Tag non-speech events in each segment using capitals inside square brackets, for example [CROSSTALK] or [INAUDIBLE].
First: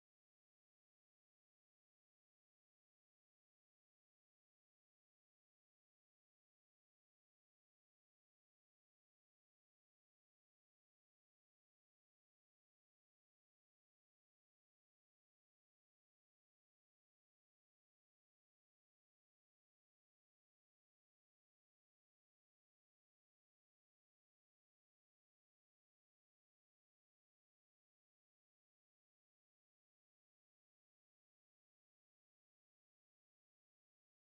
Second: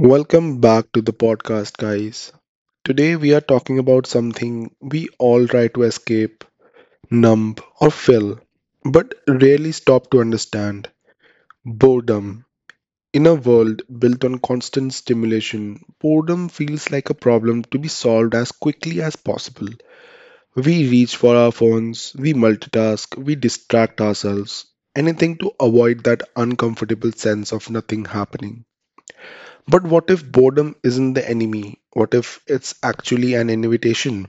Welcome back to the podcast, guys. Today we are talking about something we all try to escape, numb, or fill, but rarely stop to understand boredom. In a world built on constant stimulation, boredom feels like a problem to be solved as quickly as possible. We reach for our phones, we multitask, we distract ourselves, anything to avoid that uncomfortable sense of nothing happening. But what if boredom isn't the enemy? What if it's actually an invitation?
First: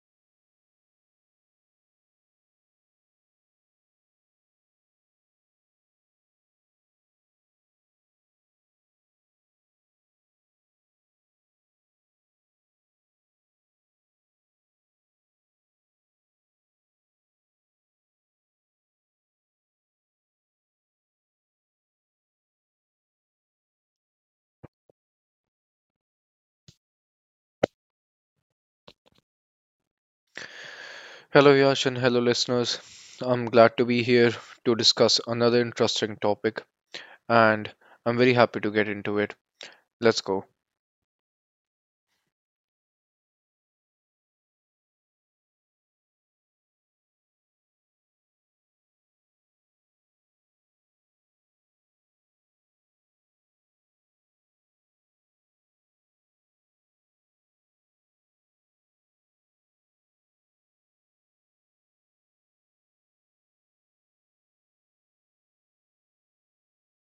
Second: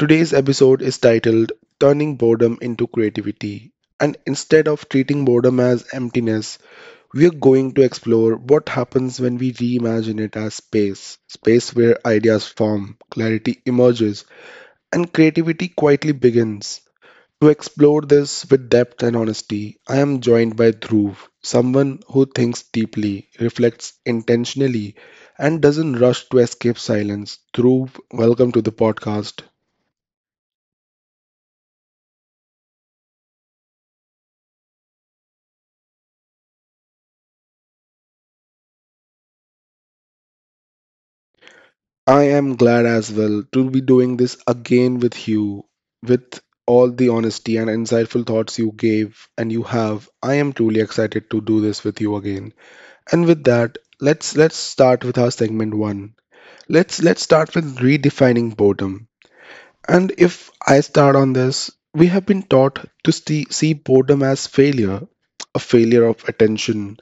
Today's episode is titled Turning Boredom into Creativity. And instead of treating boredom as emptiness, we are going to explore what happens when we reimagine it as space space where ideas form, clarity emerges, and creativity quietly begins. To explore this with depth and honesty, I am joined by Dhruv, someone who thinks deeply, reflects intentionally, and doesn't rush to escape silence. Dhruv, welcome to the podcast. Hello, Yash, and hello, listeners. I'm glad to be here to discuss another interesting topic, and I'm very happy to get into it. Let's go. I am glad as well to be doing this again with you. With all the honesty and insightful thoughts you gave and you have, I am truly excited to do this with you again. And with that, let's start with our segment 1. Let's start with redefining boredom. And if I start on this, we have been taught to see boredom as failure, a failure of attention,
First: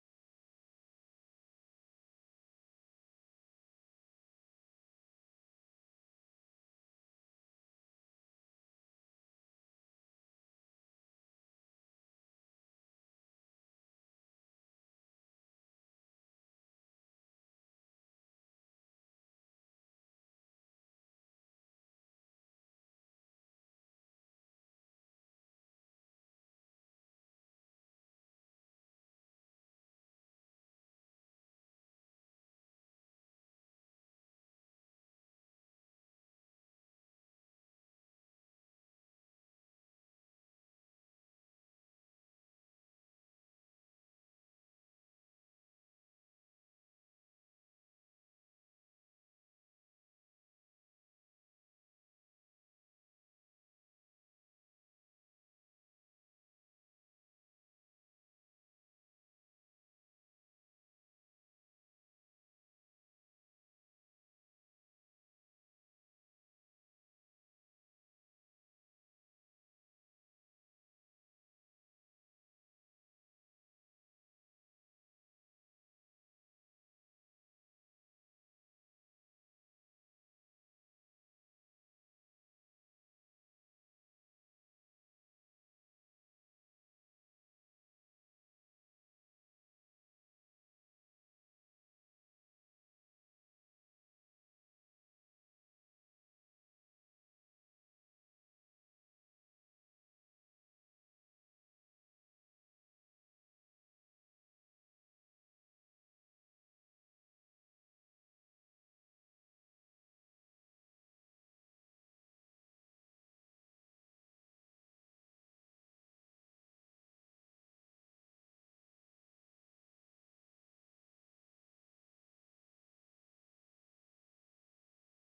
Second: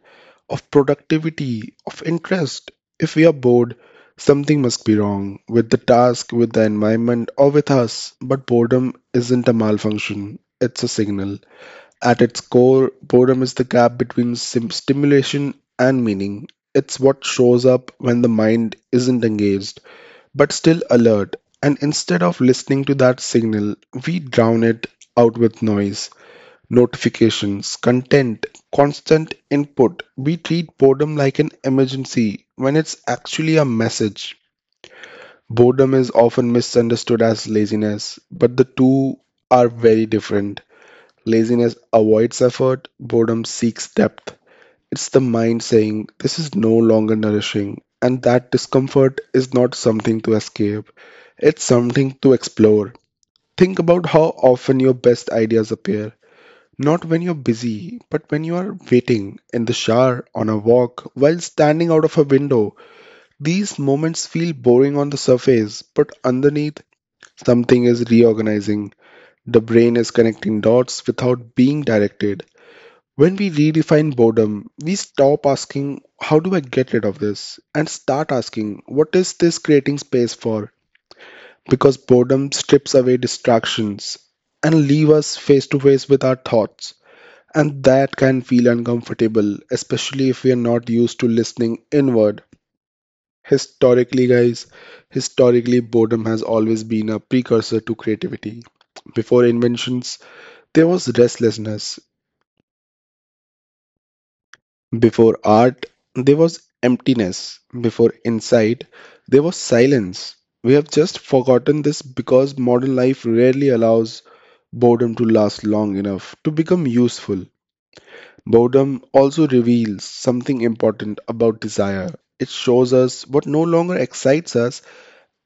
of productivity, of interest. If we are bored, something must be wrong with the task, with the environment, or with us. But boredom isn't a malfunction, it's a signal. At its core, boredom is the gap between stimulation and meaning. It's what shows up when the mind isn't engaged, but still alert. And instead of listening to that signal, we drown it out with noise notifications, content, constant input. We treat boredom like an emergency when it's actually a message. Boredom is often misunderstood as laziness, but the two are very different. Laziness avoids effort, boredom seeks depth. It's the mind saying, this is no longer nourishing, and that discomfort is not something to escape, it's something to explore. Think about how often your best ideas appear. Not when you're busy, but when you are waiting, in the shower, on a walk, while standing out of a window. These moments feel boring on the surface, but underneath, something is reorganizing. The brain is connecting dots without being directed. When we redefine boredom, we stop asking, how do I get rid of this? And start asking, what is this creating space for? Because boredom strips away distractions and leave us face to face with our thoughts. And that can feel uncomfortable, especially if we are not used to listening inward. Historically, guys, Historically, boredom has always been a precursor to creativity. Before inventions, there was restlessness. Before art, there was emptiness. Before insight, there was silence. We have just forgotten this because modern life rarely allows boredom to last long enough to become useful. Boredom also reveals something important about desire. It shows us what no longer excites us,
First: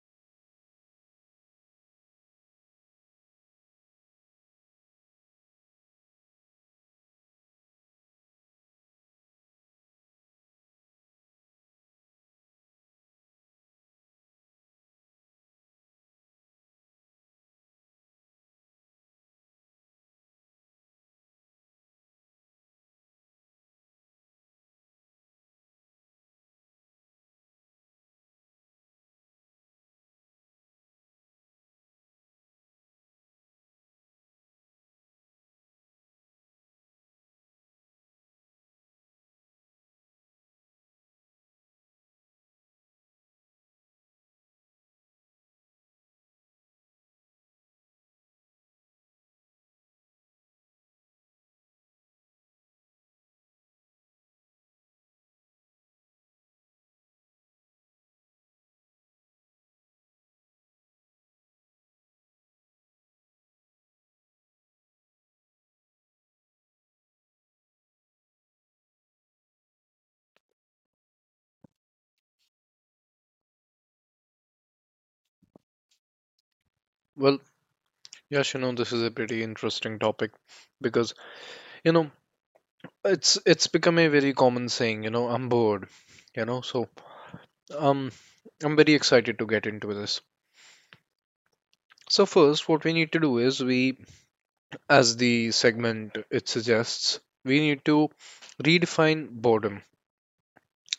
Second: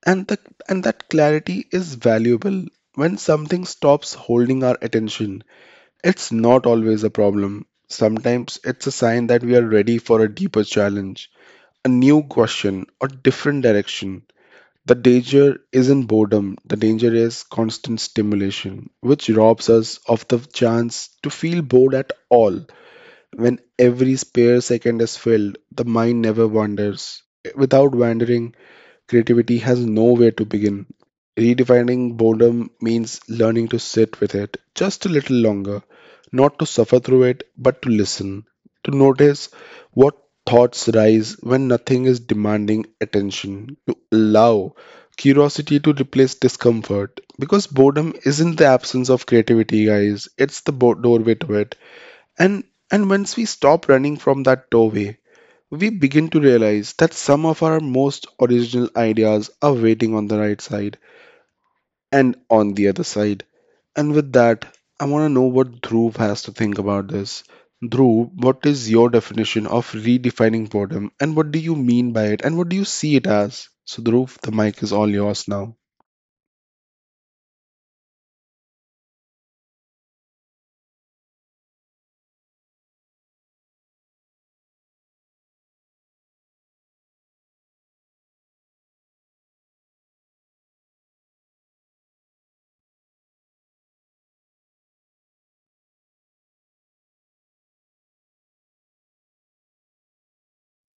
and, the, and that clarity is valuable. When something stops holding our attention, it's not always a problem. Sometimes it's a sign that we are ready for a deeper challenge, a new question, or different direction. The danger isn't boredom, the danger is constant stimulation, which robs us of the chance to feel bored at all. When every spare second is filled, the mind never wanders. Without wandering, creativity has nowhere to begin. Redefining boredom means learning to sit with it just a little longer, not to suffer through it, but to listen, to notice what thoughts rise when nothing is demanding attention, to allow curiosity to replace discomfort. Because boredom isn't the absence of creativity, guys, it's the doorway to it. And and once we stop running from that doorway, we begin to realize that some of our most original ideas are waiting on the right side and on the other side. And with that, I want to know what Dhruv has to think about this. Dhruv, what is your definition of redefining boredom and what do you mean by it and what do you see it as? So Dhruv, the mic is all yours now. Well, Yash, you know, this is a pretty interesting topic because, you know, it's become a very common saying, you know, I'm bored, you know, so um, I'm very excited to get into this. So first, what we need to do is we, as the segment it suggests, we need to redefine boredom.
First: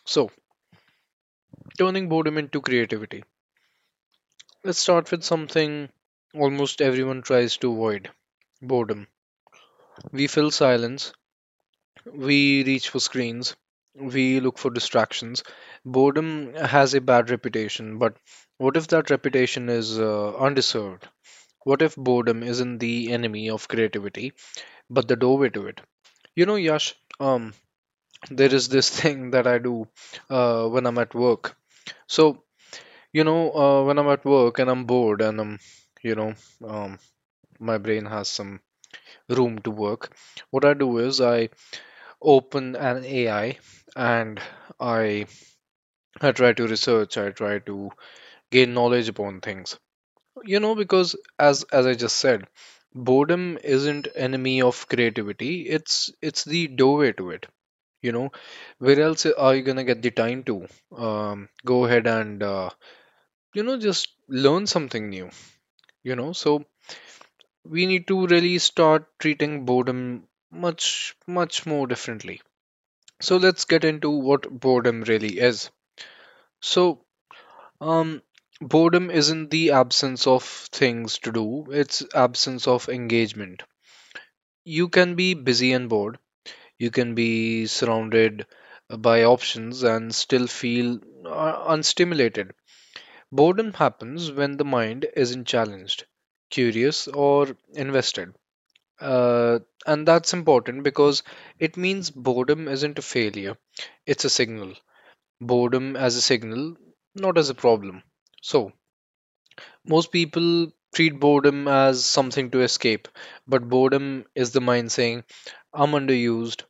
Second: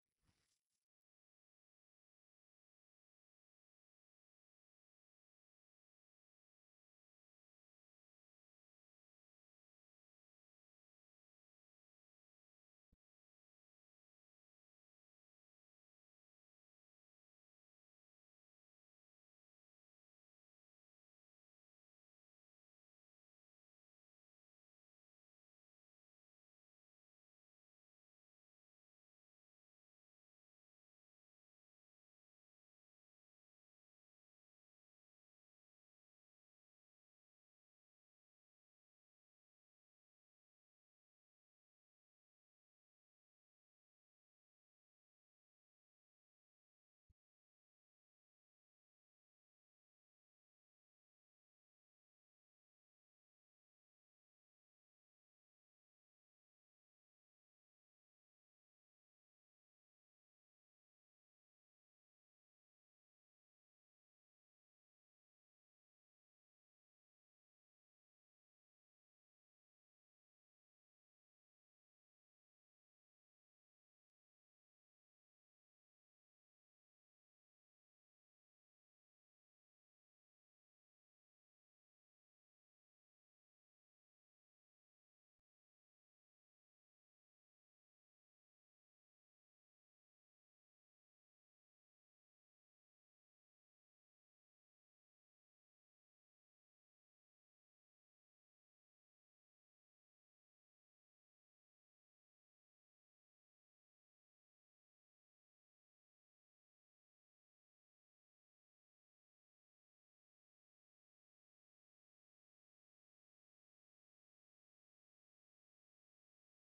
So, turning boredom into creativity. Let's start with something almost everyone tries to avoid boredom. We fill silence, we reach for screens, we look for distractions. Boredom has a bad reputation, but what if that reputation is undeserved? What if boredom isn't the enemy of creativity, but the doorway to it? You know, Yash, there is this [LAUGHS] thing that I do when I'm at work. So, you know, when I'm at work and I'm bored and I'm, you know, um, my brain has some room to work. What I do is I open an AI and I I try to research, I try to gain knowledge upon things. You know, because as I just said, boredom isn't enemy of creativity. It's the doorway to it. You know, where else are you gonna get the time to go ahead and you know just learn something new? You know, so we need to really start treating boredom much much more differently. So let's get into what boredom really is. So, um, boredom isn't the absence of things to do, it's absence of engagement. You can be busy and bored. You can be surrounded by options and still feel unstimulated. Boredom happens when the mind isn't challenged, curious, or invested. Uh, and that's important because it means boredom isn't a failure, it's a signal, boredom as a signal, not as a problem. So, most people treat boredom as something to escape, but boredom is the mind saying, "I'm underused,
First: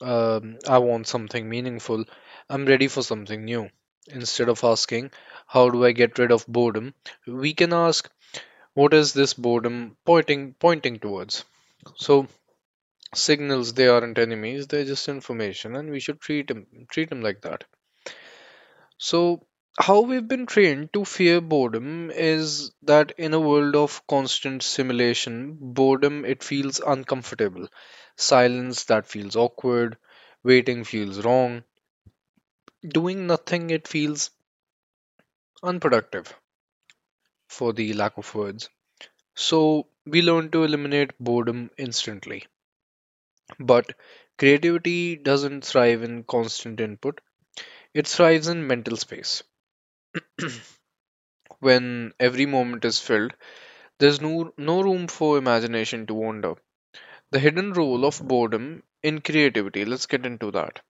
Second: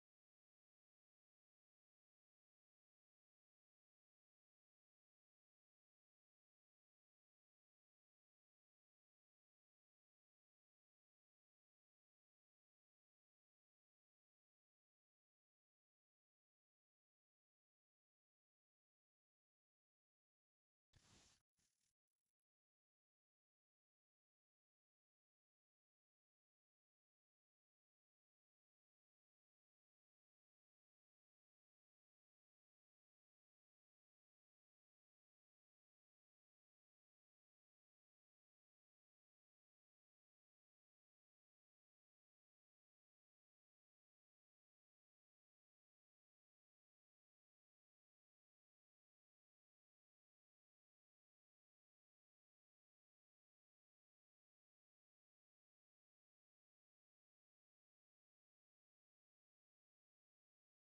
I want something meaningful, I'm ready for something new." Instead of asking, "How do I get rid of boredom?" we can ask, "What is this boredom pointing towards?" So, signals, they aren't enemies, they're just information, and we should treat them like that. So, how we've been trained to fear boredom is that in a world of constant simulation, boredom it feels uncomfortable. Silence that feels awkward, waiting feels wrong, doing nothing it feels unproductive for the lack of words. So, we learn to eliminate boredom instantly. But creativity doesn't thrive in constant input. It thrives in mental space when every moment is filled. There's no room for imagination to wander. The hidden role of boredom in creativity, let's get into that.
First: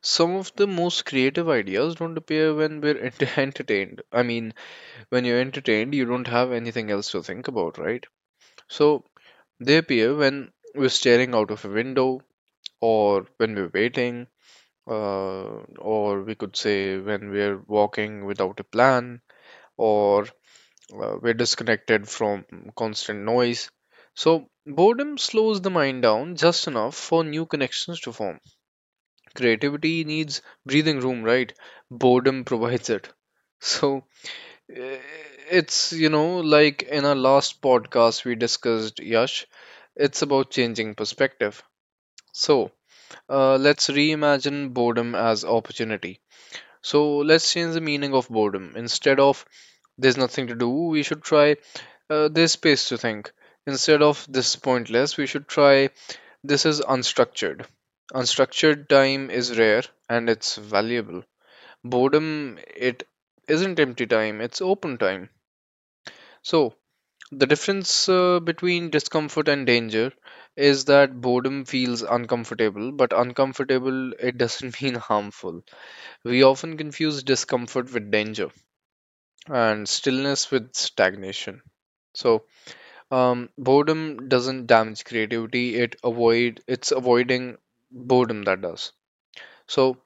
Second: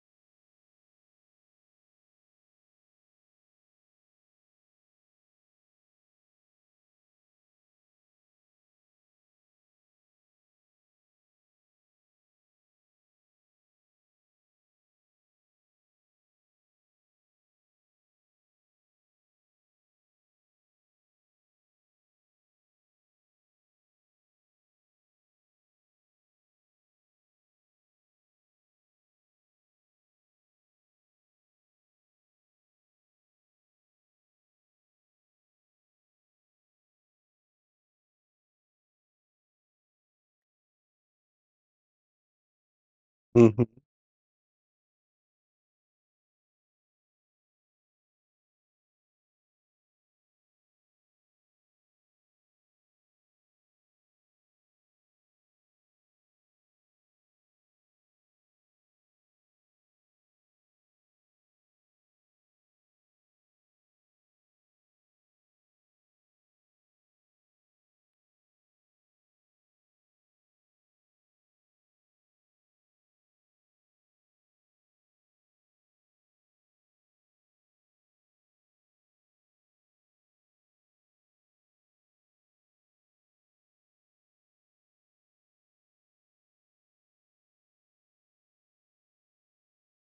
Some of the most creative ideas don't appear when [LAUGHS] entertained. I mean, when you're entertained, you don't have anything else to think about, right? So they appear when we're staring out of a window, or when we're waiting, or we could say when we're walking without a plan, or we're disconnected from constant noise. So, boredom slows the mind down just enough for new connections to form. Creativity needs breathing room, right? Boredom provides it. So, eh, it's, you know, like in our last podcast we discussed, Yash, it's about changing perspective. So, let's reimagine boredom as opportunity. So, let's change the meaning of boredom. Instead of "there's nothing to do," we should try "there's space to think." Instead of "this is pointless," we should try "this is unstructured." Unstructured time is rare and it's valuable. Boredom, it isn't empty time, it's open time. So, the difference between discomfort and danger is that boredom feels uncomfortable, but uncomfortable, it doesn't [LAUGHS] mean harmful. We often confuse discomfort with danger and stillness with stagnation. So, boredom doesn't damage creativity, it's avoiding boredom that does. So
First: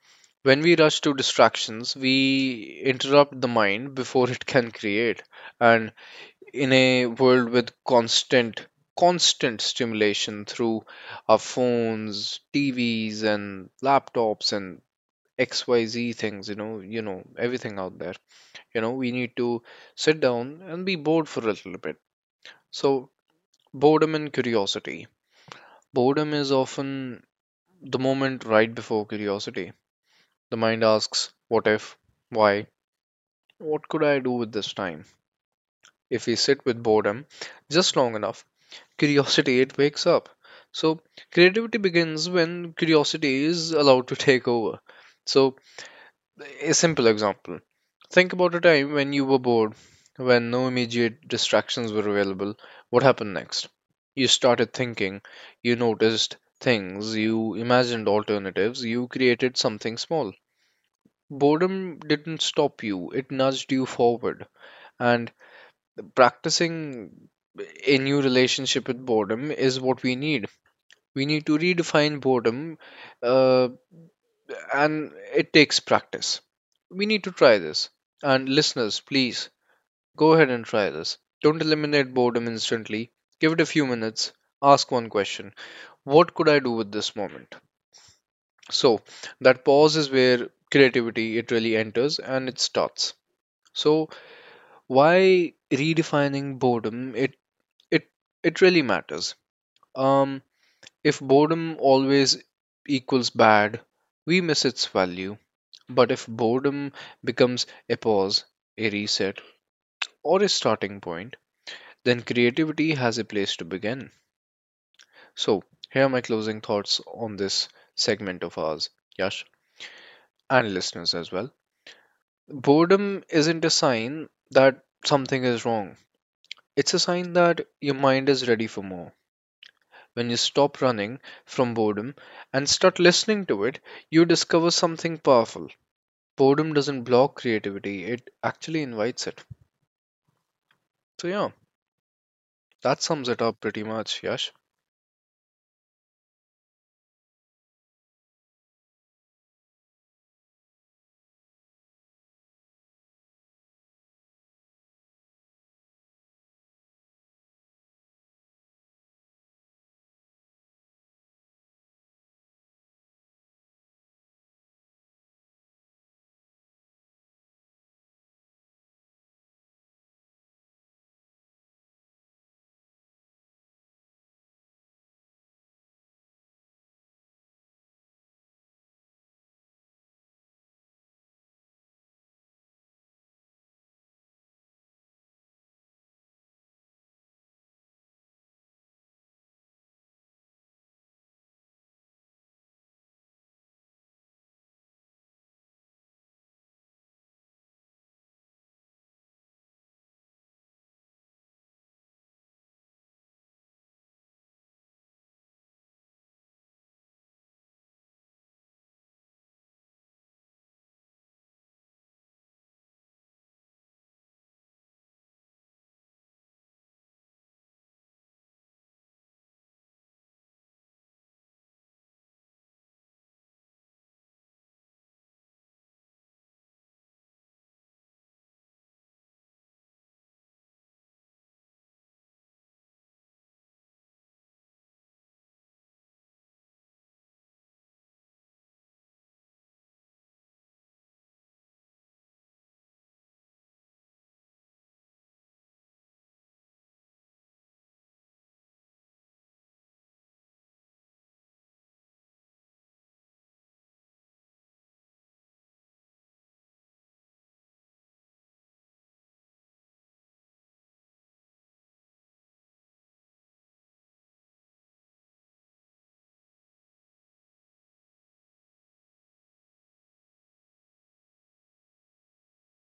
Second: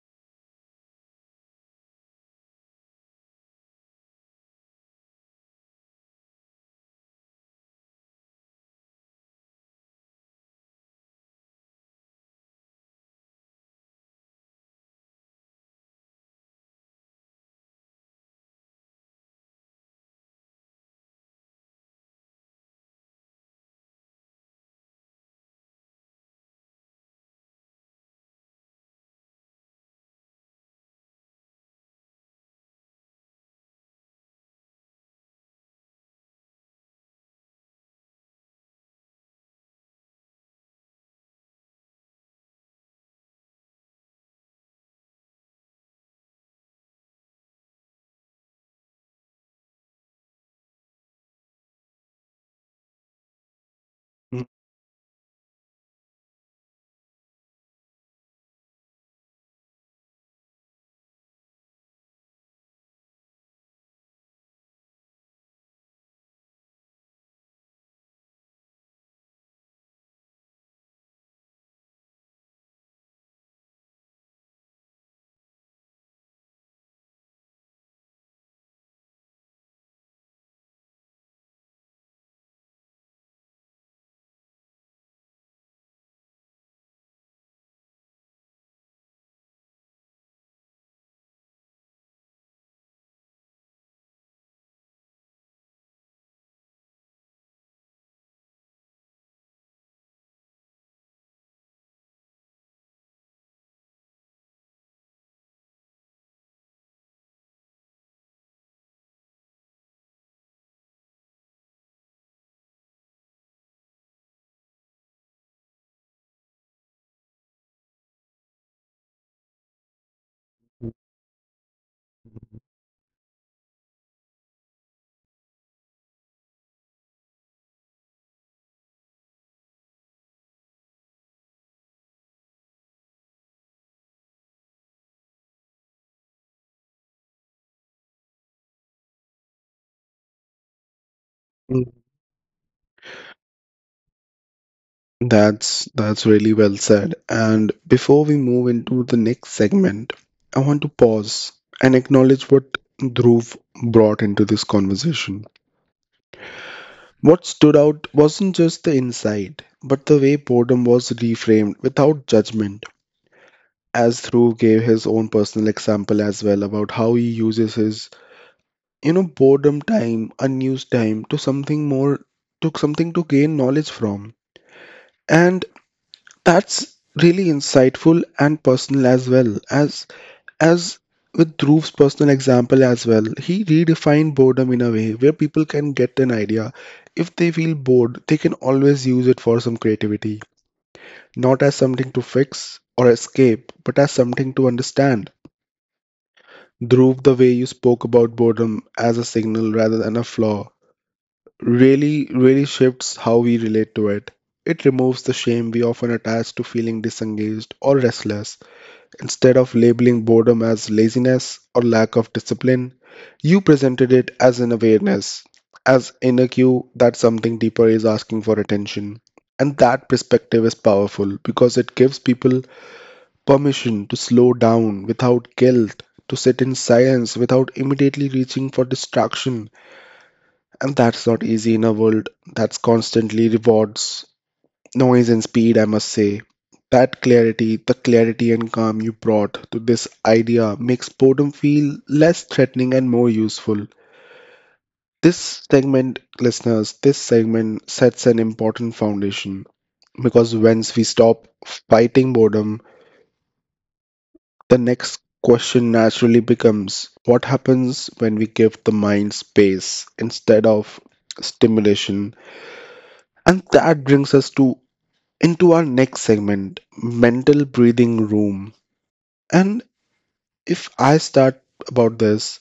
when we rush to distractions, we interrupt the mind before it can create. And in a world with constant stimulation through our phones, TVs and laptops and XYZ things, you know, everything out there. You know, we need to sit down and be bored for a little bit. So, boredom and curiosity. Boredom is often the moment right before curiosity. The mind asks, "What if? Why? What could I do with this time?" If we sit with boredom just long enough, curiosity it wakes up. So creativity begins when curiosity is allowed to [LAUGHS] take over. So, a simple example. Think about a time when you were bored, when no immediate distractions were available. What happened next? You started thinking, you noticed things, you imagined alternatives, you created something small. Boredom didn't stop you, it nudged you forward. And practicing a new relationship with boredom is what we need. We need to redefine boredom uh, and it takes practice. We need to try this. And listeners, please go ahead and try this. Don't eliminate boredom instantly. Give it a few minutes. Ask one question: what could I do with this moment? So, that pause is where creativity it really enters and it starts. So, why redefining boredom? It it really matters. Um, if boredom always equals bad, we miss its value. But if boredom becomes a pause, a reset, or a starting point, then creativity has a place to begin. So, here are my closing thoughts on this segment of ours, Yash, and listeners as well. Boredom isn't a sign that something is wrong, it's a sign that your mind is ready for more. When you stop running from boredom and start listening to it, you discover something powerful. Boredom doesn't block creativity, it actually invites it. So, yeah. [LAUGHS] That sums it up pretty much, Yash. That's really well said. And before we move into the next segment, I want to pause and acknowledge what Dhruv brought into this conversation. What stood out wasn't just the insight, but the way boredom was reframed without judgment. As Dhruv gave his own personal example as well about how he uses his, boredom time, unused time to something more, to something to gain knowledge from. And that's really insightful and personal as well as with Dhruv's personal example as well. He redefined boredom in a way where people can get an idea. If they feel bored, they can always use it for some creativity, not as something to fix or escape, but as something to understand. Dhruv, the way you spoke about boredom as a signal rather than a flaw, really, really shifts how we relate to it. It removes the shame we often attach to feeling disengaged or restless. Instead of labeling boredom as laziness or lack of discipline, you presented it as an awareness, as inner cue that something deeper is asking for attention. And that perspective is powerful because it gives people permission to slow down without guilt, to sit in silence without immediately reaching for distraction. And that's not easy in a world that's constantly rewards noise and speed, I must say. That clarity, the clarity and calm you brought to this idea makes boredom feel less threatening and more useful. Listeners, this segment sets an important foundation because once we stop fighting boredom, the next question naturally becomes what happens when we give the mind space instead of stimulation? And that brings us to into our next segment, mental breathing room. And if I start about this,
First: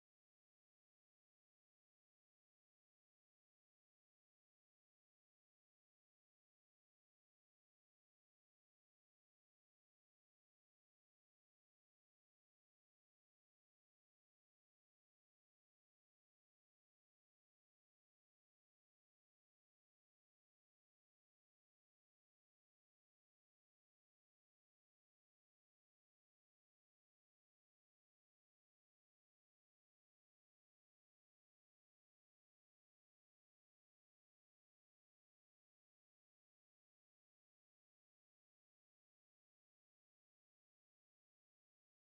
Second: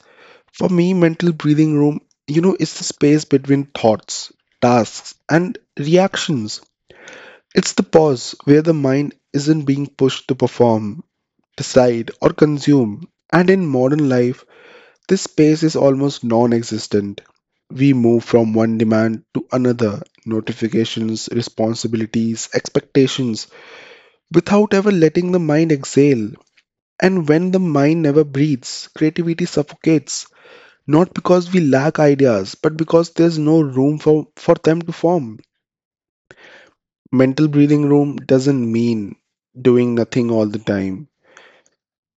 for me, mental breathing room, you know, is the space between thoughts, tasks, and reactions. It's the pause where the mind isn't being pushed to perform, decide, or consume. And in modern life, this space is almost non existent. We move from one demand to another notifications, responsibilities, expectations without ever letting the mind exhale. And when the mind never breathes, creativity suffocates, not because we lack ideas, but because there's no room for them to form. Mental breathing room doesn't mean doing nothing all the time.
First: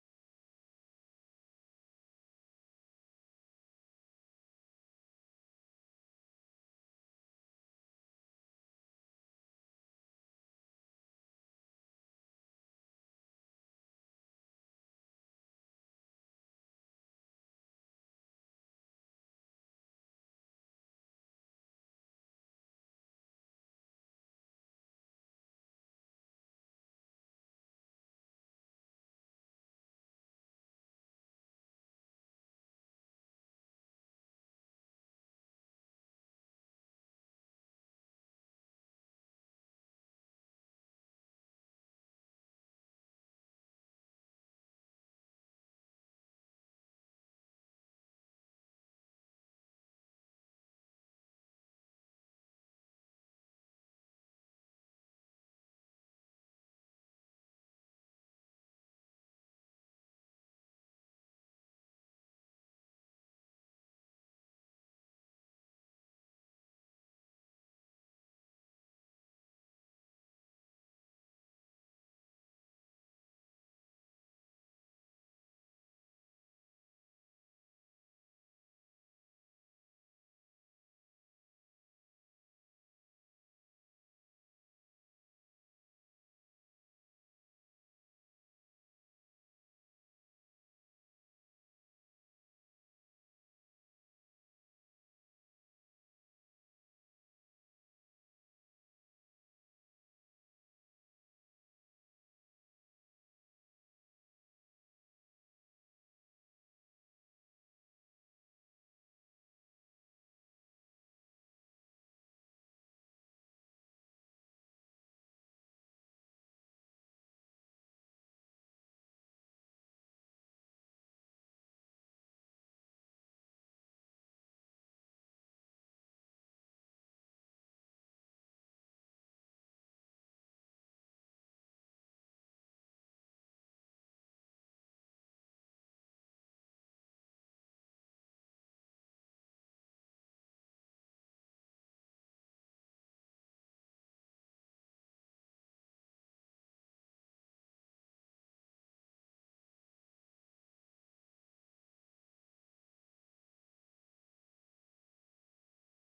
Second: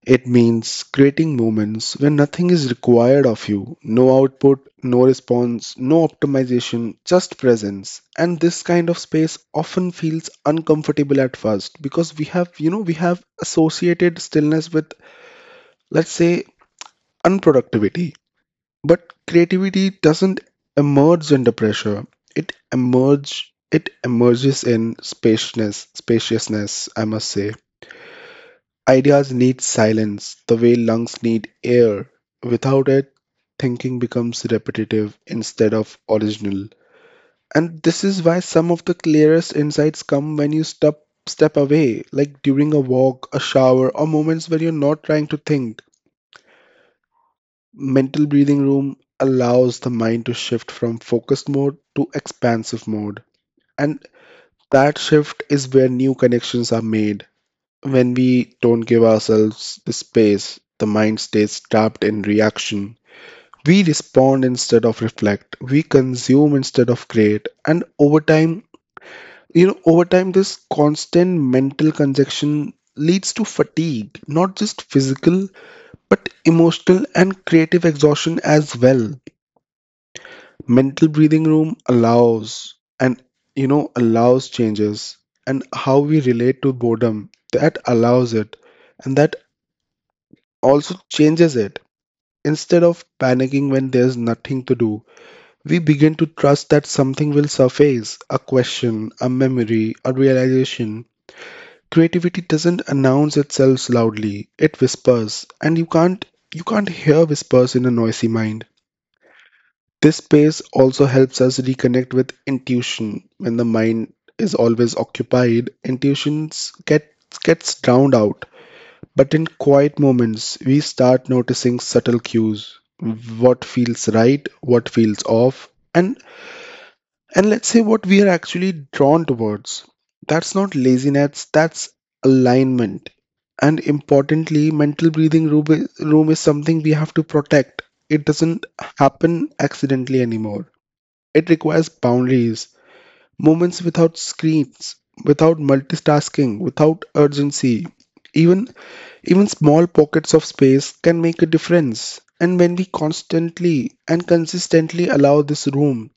It means creating moments when nothing is required of you no output, no response, no optimization, just presence. And this kind of space often feels uncomfortable at first because we have, you know, we have associated stillness with, let's say, unproductivity. But creativity doesn't emerge under pressure. It emerges in spaciousness spaciousness, I must say. Ideas need silence, the way lungs need air. Without it, thinking becomes repetitive instead of original. And this is why some of the clearest insights come when you step away, like during a walk, a shower, or moments when you're not trying to think. Mental breathing room allows the mind to shift from focused mode to expansive mode. And that shift is where new connections are made. When we don't give ourselves the space, the mind stays trapped in reaction. We respond instead of reflect. We consume instead of create. And over time, this constant mental congestion leads to fatigue, not just physical, but emotional and creative exhaustion as well. Mental breathing room allows and you know allows changes and how we relate to boredom that allows it and that also changes it instead of panicking when there's nothing to do we begin to trust that something will surface a question a memory a realization. Creativity doesn't announce itself loudly it whispers and you can't hear whispers in a noisy mind. This space also helps us reconnect with intuition. When the mind is always occupied, gets drowned out. But in quiet moments, we start noticing subtle cues what feels right, what feels off, and, and let's say what we are actually drawn towards. That's not laziness, that's alignment. And importantly, mental breathing room is something we have to protect. It doesn't happen accidentally anymore. It requires boundaries, moments without screens, without multitasking, without urgency. Even even small pockets of space can make a difference. And when we constantly and consistently allow this room,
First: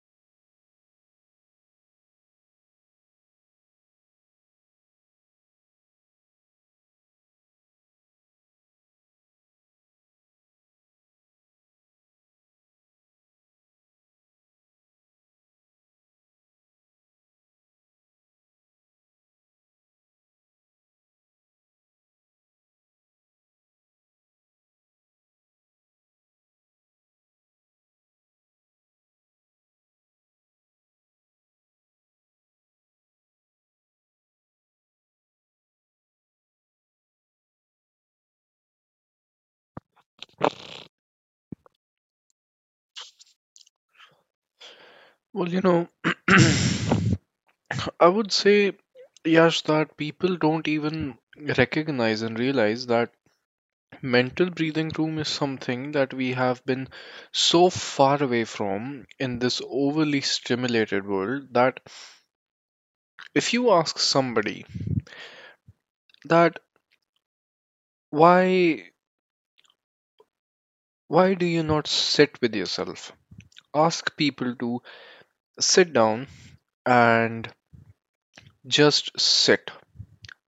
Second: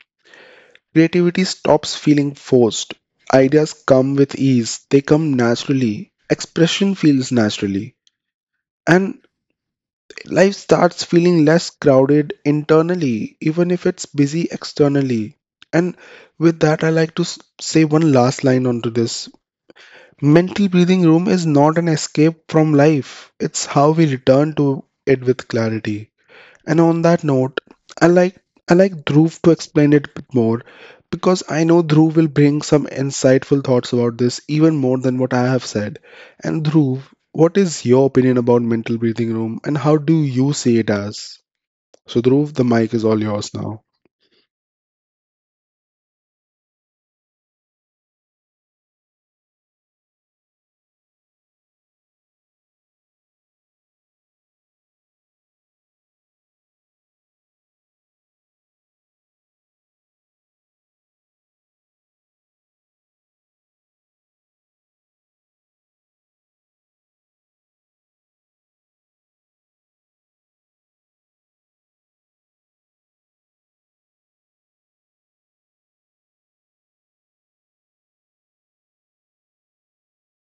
creativity stops feeling forced. Ideas come with ease, they come naturally. Expression feels naturally. And life starts feeling less crowded internally, even if it's busy externally. And with that, I like to say one last line onto this. Mental breathing room is not an escape from life, it's how we return to it with clarity. And on that note, I like I like Dhruv to explain it a bit more because I know Dhruv will bring some insightful thoughts about this even more than what I have said. And Dhruv, what is your opinion about mental breathing room and how do you see it as? So Dhruv, the mic is all yours now. Well, you know, [CLEARS THROAT] I would say, Yash, that people don't even recognize and realize that mental breathing room is something that we have been so far away from in this overly stimulated world that if you ask somebody that why why do you not sit with yourself? Ask people to sit down and just sit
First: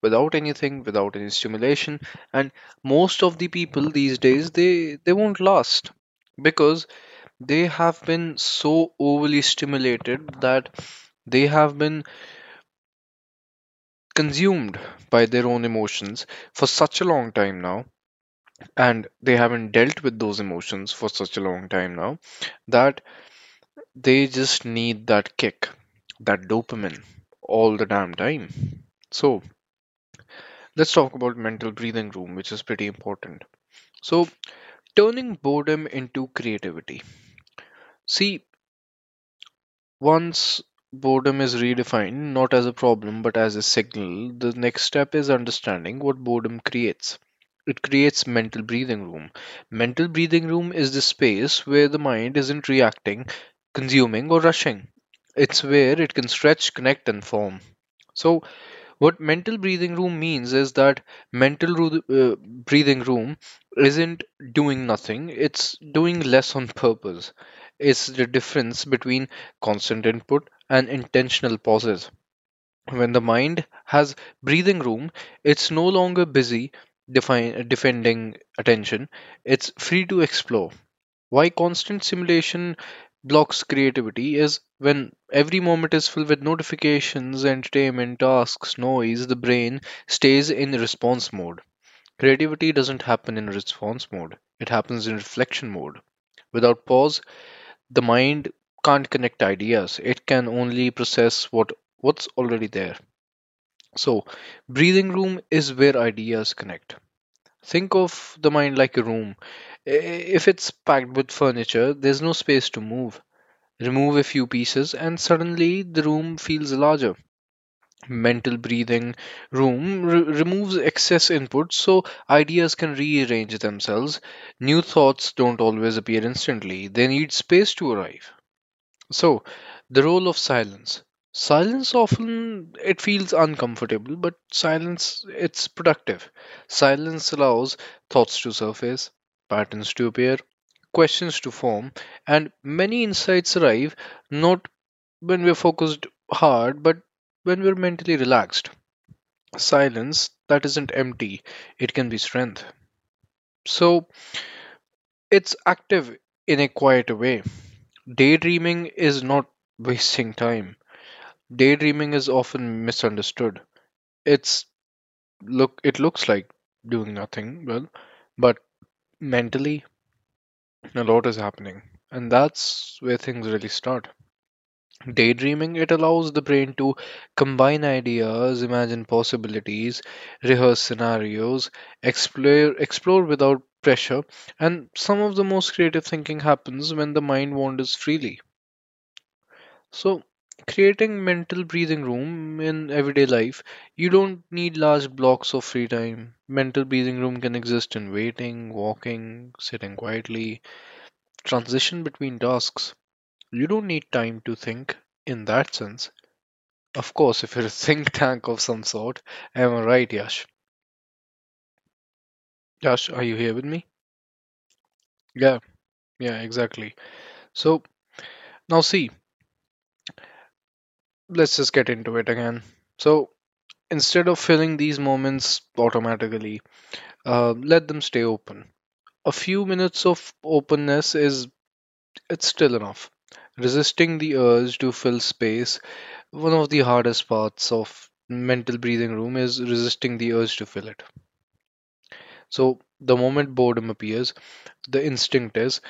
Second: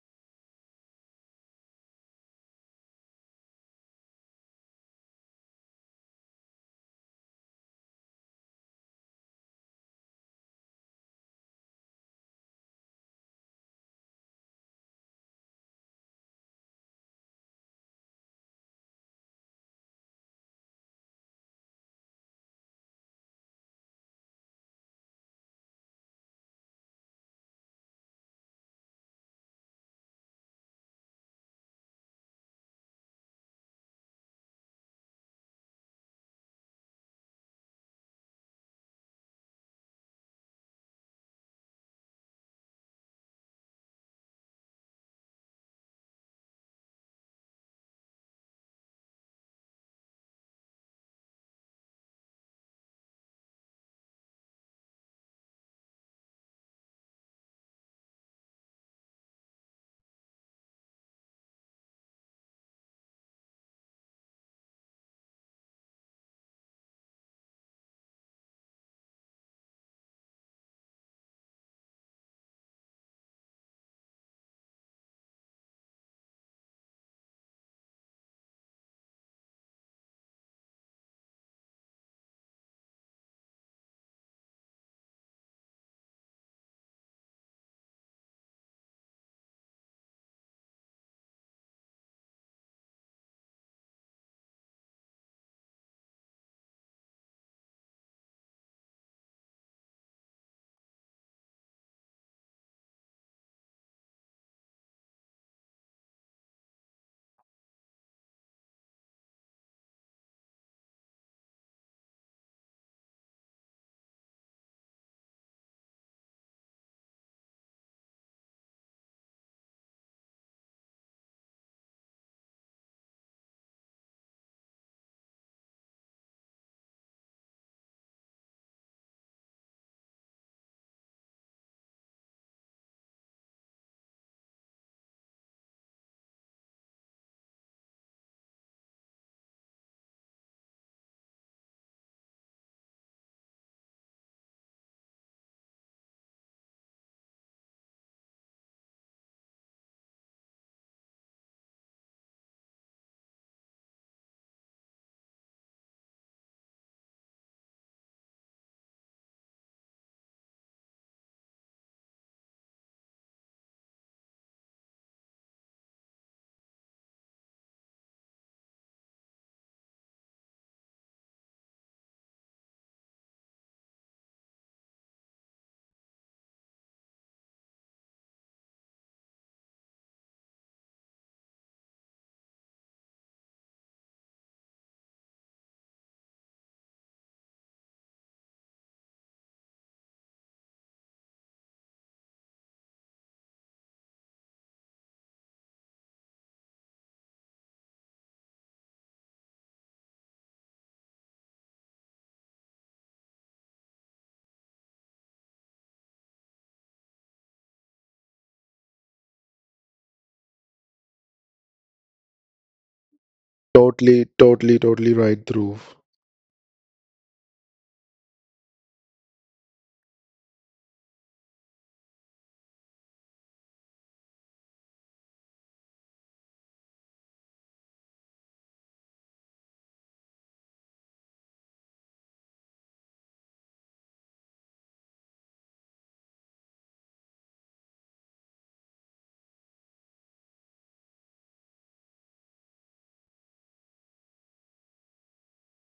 without anything, without any stimulation, and most of the people these days they won't last because they have been so overly stimulated that they have been consumed by their own emotions for such a long time now, and they haven't dealt with those emotions for such a long time now, that they just need that kick, that dopamine, all the damn time. So let's talk about mental breathing room, which is pretty important. So, turning boredom into creativity. See, once boredom is redefined not as a problem but as a signal, the next step is understanding what boredom creates. It creates mental breathing room. Mental breathing room is the space where the mind isn't reacting, consuming, or rushing. It's where it can stretch, connect, and form. So, what mental breathing room means is that breathing room isn't doing nothing, it's doing less on purpose. It's the difference between constant input and intentional pauses. When the mind has breathing room, it's no longer busy defending attention, it's free to explore. Why constant simulation blocks creativity is when every moment is filled with notifications, entertainment, tasks, noise, the brain stays in response mode. Creativity doesn't happen in response mode, it happens in reflection mode. Without pause, the mind can't connect ideas. It can only process what's already there. So, breathing room is where ideas connect. Think of the mind like a room. I- If it's packed with furniture, there's no space to move. Remove a few pieces, and suddenly the room feels larger. Mental breathing room removes excess input so ideas can rearrange themselves. New thoughts don't always appear instantly, they need space to arrive. So, the role of silence. Silence often it feels uncomfortable, but silence it's productive. Silence allows thoughts to surface, patterns to appear, questions to form, and many insights arrive not when we're focused hard, but when we're mentally relaxed. Silence that isn't empty, it can be strength. So, it's active in a quieter way. Daydreaming is not wasting time. Daydreaming is often misunderstood. It's look it looks like doing nothing, well, but mentally a lot is happening. And that's where things really start. Daydreaming it allows the brain to combine ideas, imagine possibilities, rehearse scenarios, explore without pressure, and some of the most creative thinking happens when the mind wanders freely. So, creating mental breathing room in everyday life, you don't need large blocks of free time. Mental breathing room can exist in waiting, walking, sitting quietly, transition between tasks. You don't need time to think in that sense. Of course, if you're a [LAUGHS] think tank of some sort, am I right, Yash? Yash, are you here with me? Totally, totally, totally right, Yeah, Dhruv. yeah, exactly. So, now see, let's just get into it again. So, instead of filling these moments automatically, let them stay open. A few minutes of openness is it's still enough. Resisting the urge to fill space, one of the hardest parts of mental breathing room is resisting the urge to fill it. So the moment boredom appears, the instinct is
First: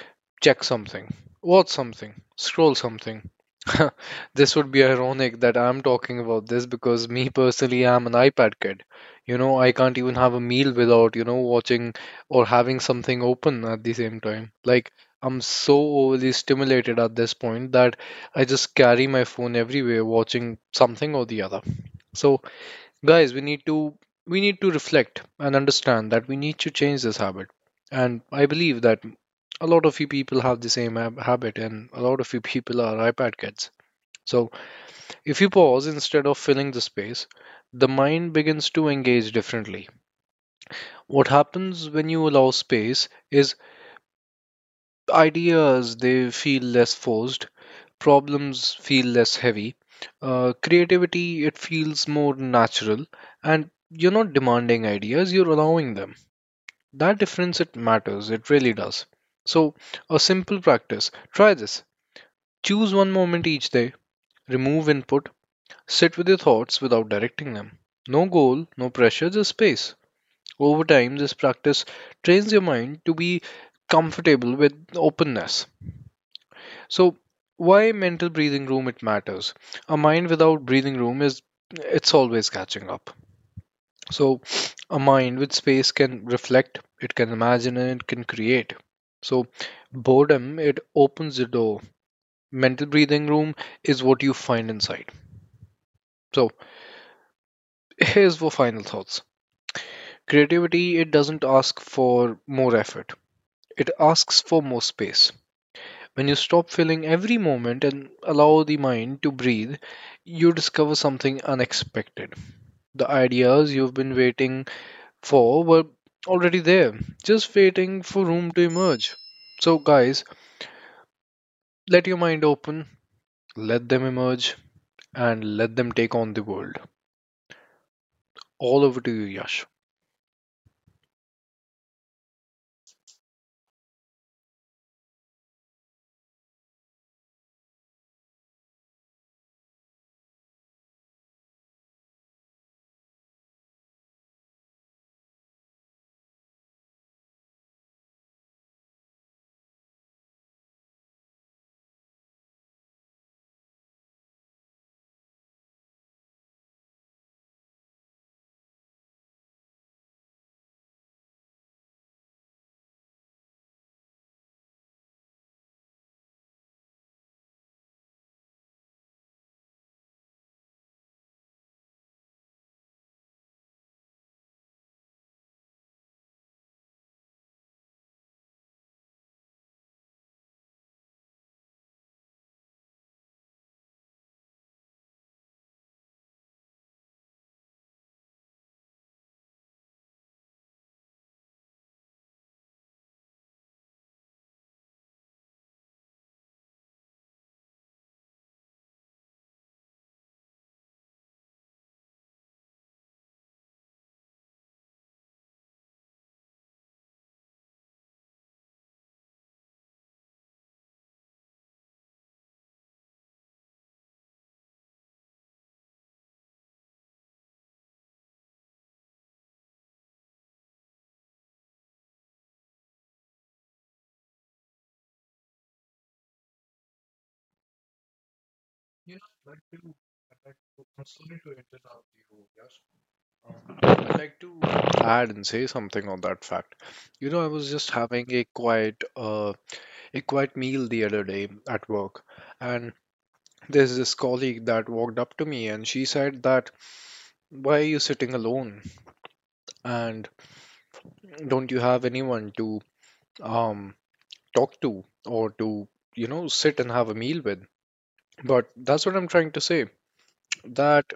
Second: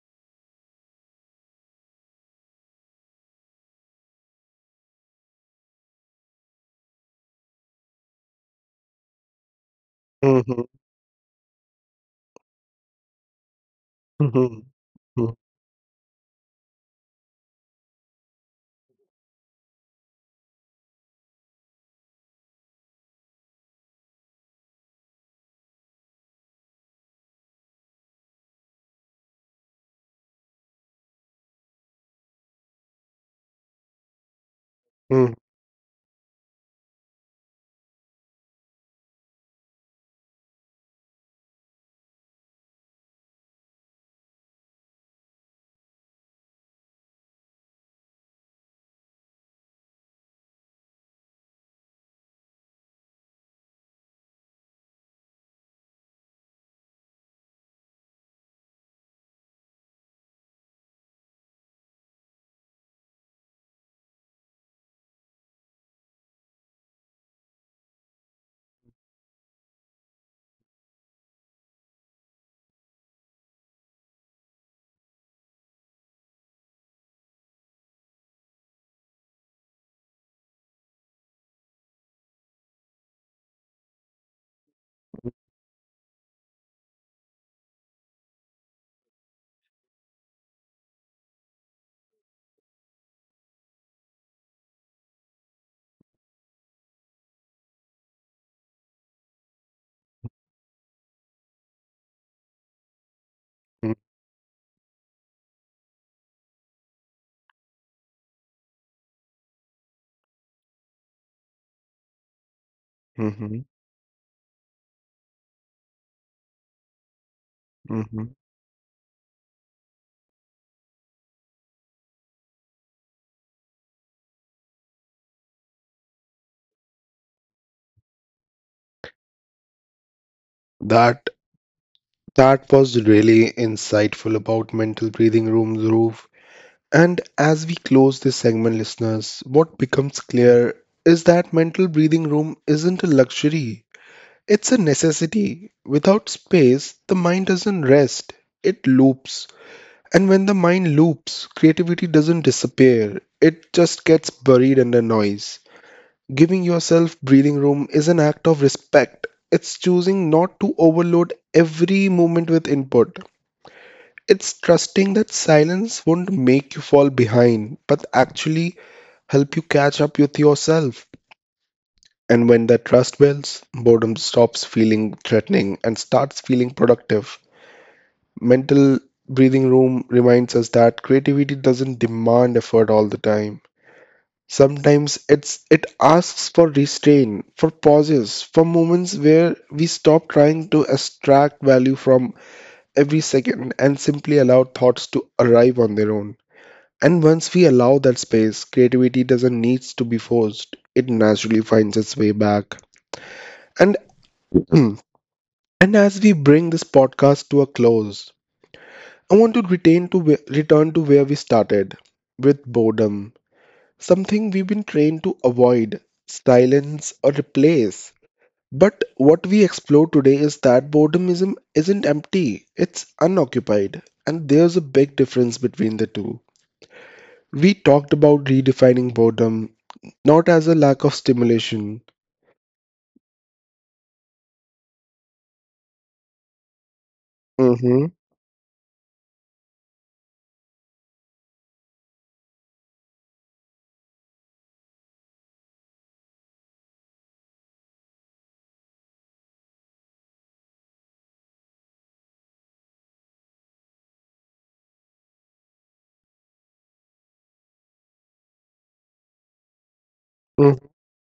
check something, watch something, scroll something. [LAUGHS] This would be ironic that I'm talking about this because me personally, I'm an iPad kid. You know, I can't even have a Mhm, meal without, watching or having something open at the same time. mhm, Like, I'm so overly stimulated at this point that I just carry my phone everywhere, watching something or the other. So, guys, we need to reflect and understand that we need to change this habit. And I believe that a lot of you people have the same habit, and a lot of you people are iPad kids. So mhm, if you pause instead of filling the space, the mind begins to engage differently. What happens when you allow space is ideas, they feel less forced, problems feel less heavy, creativity, it feels more natural. And you're not demanding ideas, you're allowing them. That difference, it matters, it really does. So a simple practice, try this. Choose one moment each day, remove input, sit with your thoughts without directing them. No goal, no pressure, just space. Over time, this practice trains your mind to be comfortable with openness. So, why mental breathing room, it matters? A mind without breathing room is it's always catching up. So, a mind with space can reflect, it can imagine, and it can create. So, boredom, it opens the door. Mental breathing room is what you find inside. So, here's for final thoughts. Creativity, it doesn't ask for more effort. It mhm, asks for more space. When you stop filling every moment and allow the mind to breathe, you discover something unexpected. The mhm, ideas you've been waiting for were already there, just waiting for mhm. room to emerge. So, guys, let your mind open, let them emerge, and let them take on the world. All over to you, Yash. That that was really insightful about mental breathing room, Dhruv. And as we close this segment, listeners, what becomes clear is that mental breathing room isn't a luxury, it's a necessity. Without space, the mind doesn't rest, it loops. And when the mind loops, creativity doesn't disappear, it just gets buried under noise. Giving yourself breathing room is an act of respect. It's choosing not to overload every moment with input. It's trusting that silence won't make you fall behind, but actually help you catch up with yourself. And when that trust builds, boredom stops feeling threatening and starts feeling productive. Mental breathing room reminds us that creativity doesn't demand effort all the time. Sometimes it asks for restraint, for pauses, for moments where we stop trying to extract value from every second and simply allow thoughts to arrive on their own. And once we allow that space, creativity doesn't need to be forced. It naturally finds its way back. And [CLEARS THROAT] and as we bring this podcast to a close, I want to return to where we started with boredom, something we've been trained to avoid, silence or replace. But what we explore today is that boredom isn't empty, it's unoccupied, and there's a big difference between the two. We talked about redefining You know, I'd like boredom, to, not as a lack I'm of sorry to stimulation. interrupt you, yes. I'd like to add and say something on that fact. You know, I was just Hmm. having a quiet meal the other day at work, and there's this colleague that walked up to me and she said that, "Why are you sitting alone? And don't you have anyone to um talk to or to, you know, sit and have a meal with?" But that's what I'm trying to say. Hmm. That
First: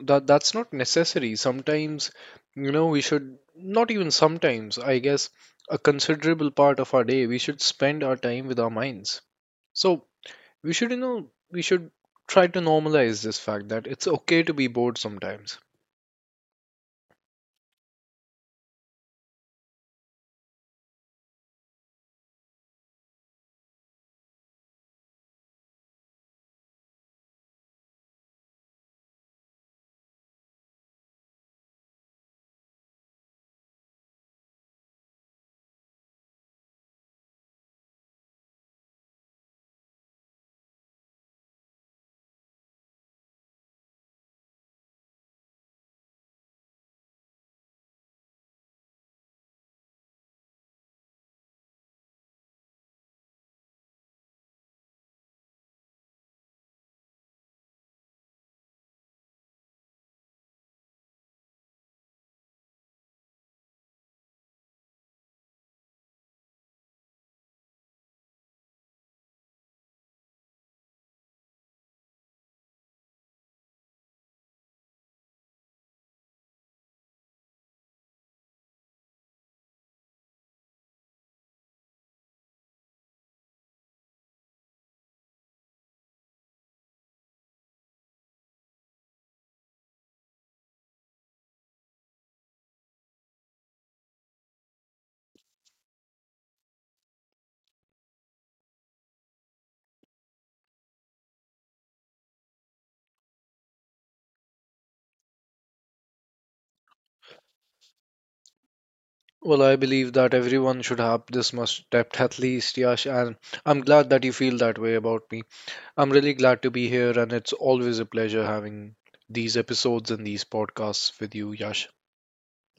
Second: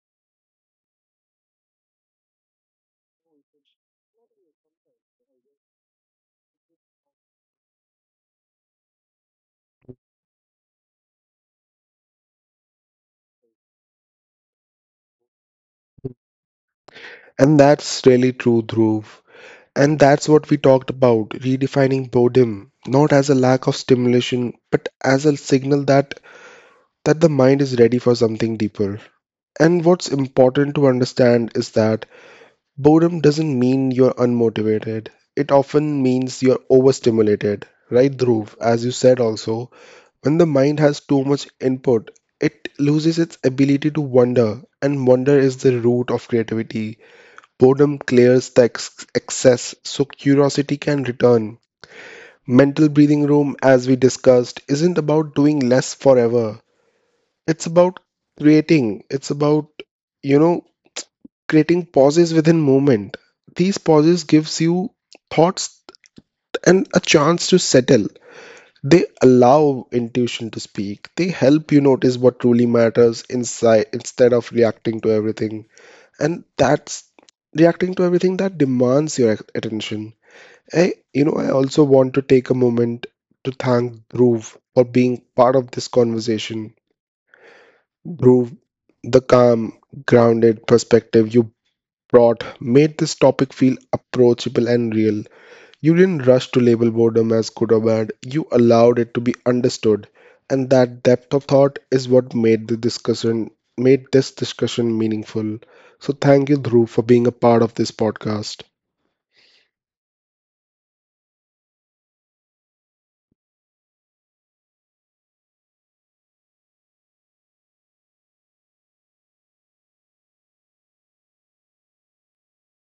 that's not necessary sometimes. You know, we should not, even sometimes I guess a considerable part of our day, we should spend our time with our minds. So we should, you know, we should try to normalize this fact that it's okay to be bored sometimes. And that's really true, Dhruv. And that's what we talked about, redefining boredom, not as a lack of stimulation, but as a signal that the mind is ready for something deeper. And what's important to understand is that boredom doesn't mean you're unmotivated. It often means you're overstimulated, right, Dhruv? As you said also, when the mind has too much input, it loses its ability to wonder, and wonder is the root of creativity. Boredom clears the excess, so curiosity can return. Mental breathing room, as we discussed, isn't about doing less forever. It's about creating. It's about, you know, creating pauses within movement. These pauses gives you thoughts and a chance to settle. They allow intuition to speak. They help you notice what truly matters inside instead of reacting to everything. And that's reacting to everything that demands your attention. I, I also want to take a moment to thank Dhruv for being part of this conversation. Dhruv, the calm, grounded perspective you brought made this topic feel approachable and real. You didn't rush to label boredom as good or bad, you allowed it to be understood. And that depth of thought is what made the discussion made this discussion meaningful. So thank you, Dhruv, for being a part of this podcast. Well, I believe that everyone should have this much depth at least, Yash. And I'm glad that you feel that way about me. I'm really glad to be here, and it's always a pleasure having these episodes and these podcasts with you, Yash.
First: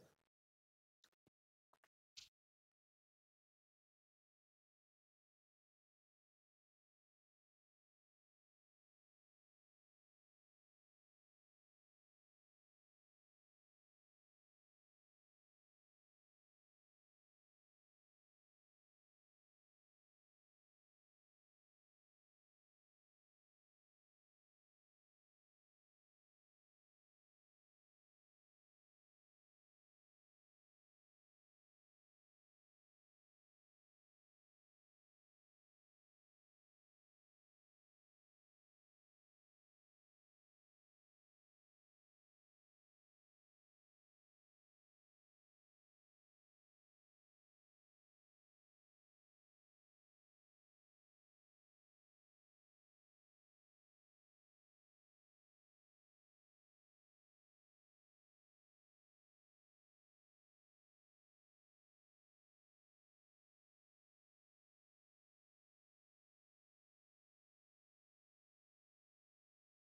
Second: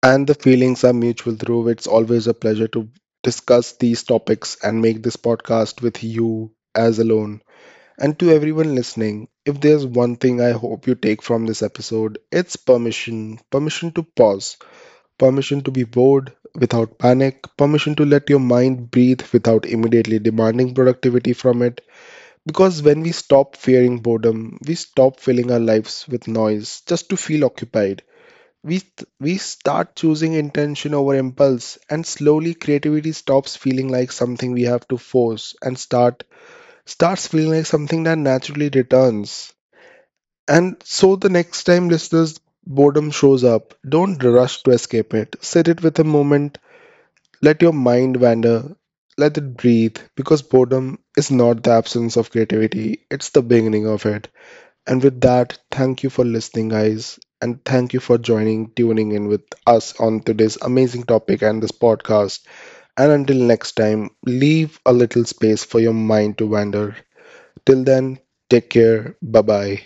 And the feelings are mutual, Dhruv. It's always a pleasure to discuss these topics and make this podcast with you as alone. And to everyone listening, if there's one thing I hope you take from this episode, it's permission to pause, permission to be bored without panic, permission to let your mind breathe without immediately demanding productivity from it. Because when we stop fearing boredom, we stop filling our lives with noise just to feel occupied. We, we start choosing intention over impulse, and slowly creativity stops feeling like something we have to force and starts feeling like something that naturally returns. And so the next time listeners boredom shows up, don't rush to escape it. Sit it with a moment, let your mind wander, let it breathe, because boredom is not the absence of creativity, it's the beginning of it. And with that, thank you for listening, guys, and thank you for joining, tuning in with us on today's amazing topic and this podcast. And until next time, leave a little space for your mind to wander. Till then, take care. Bye bye.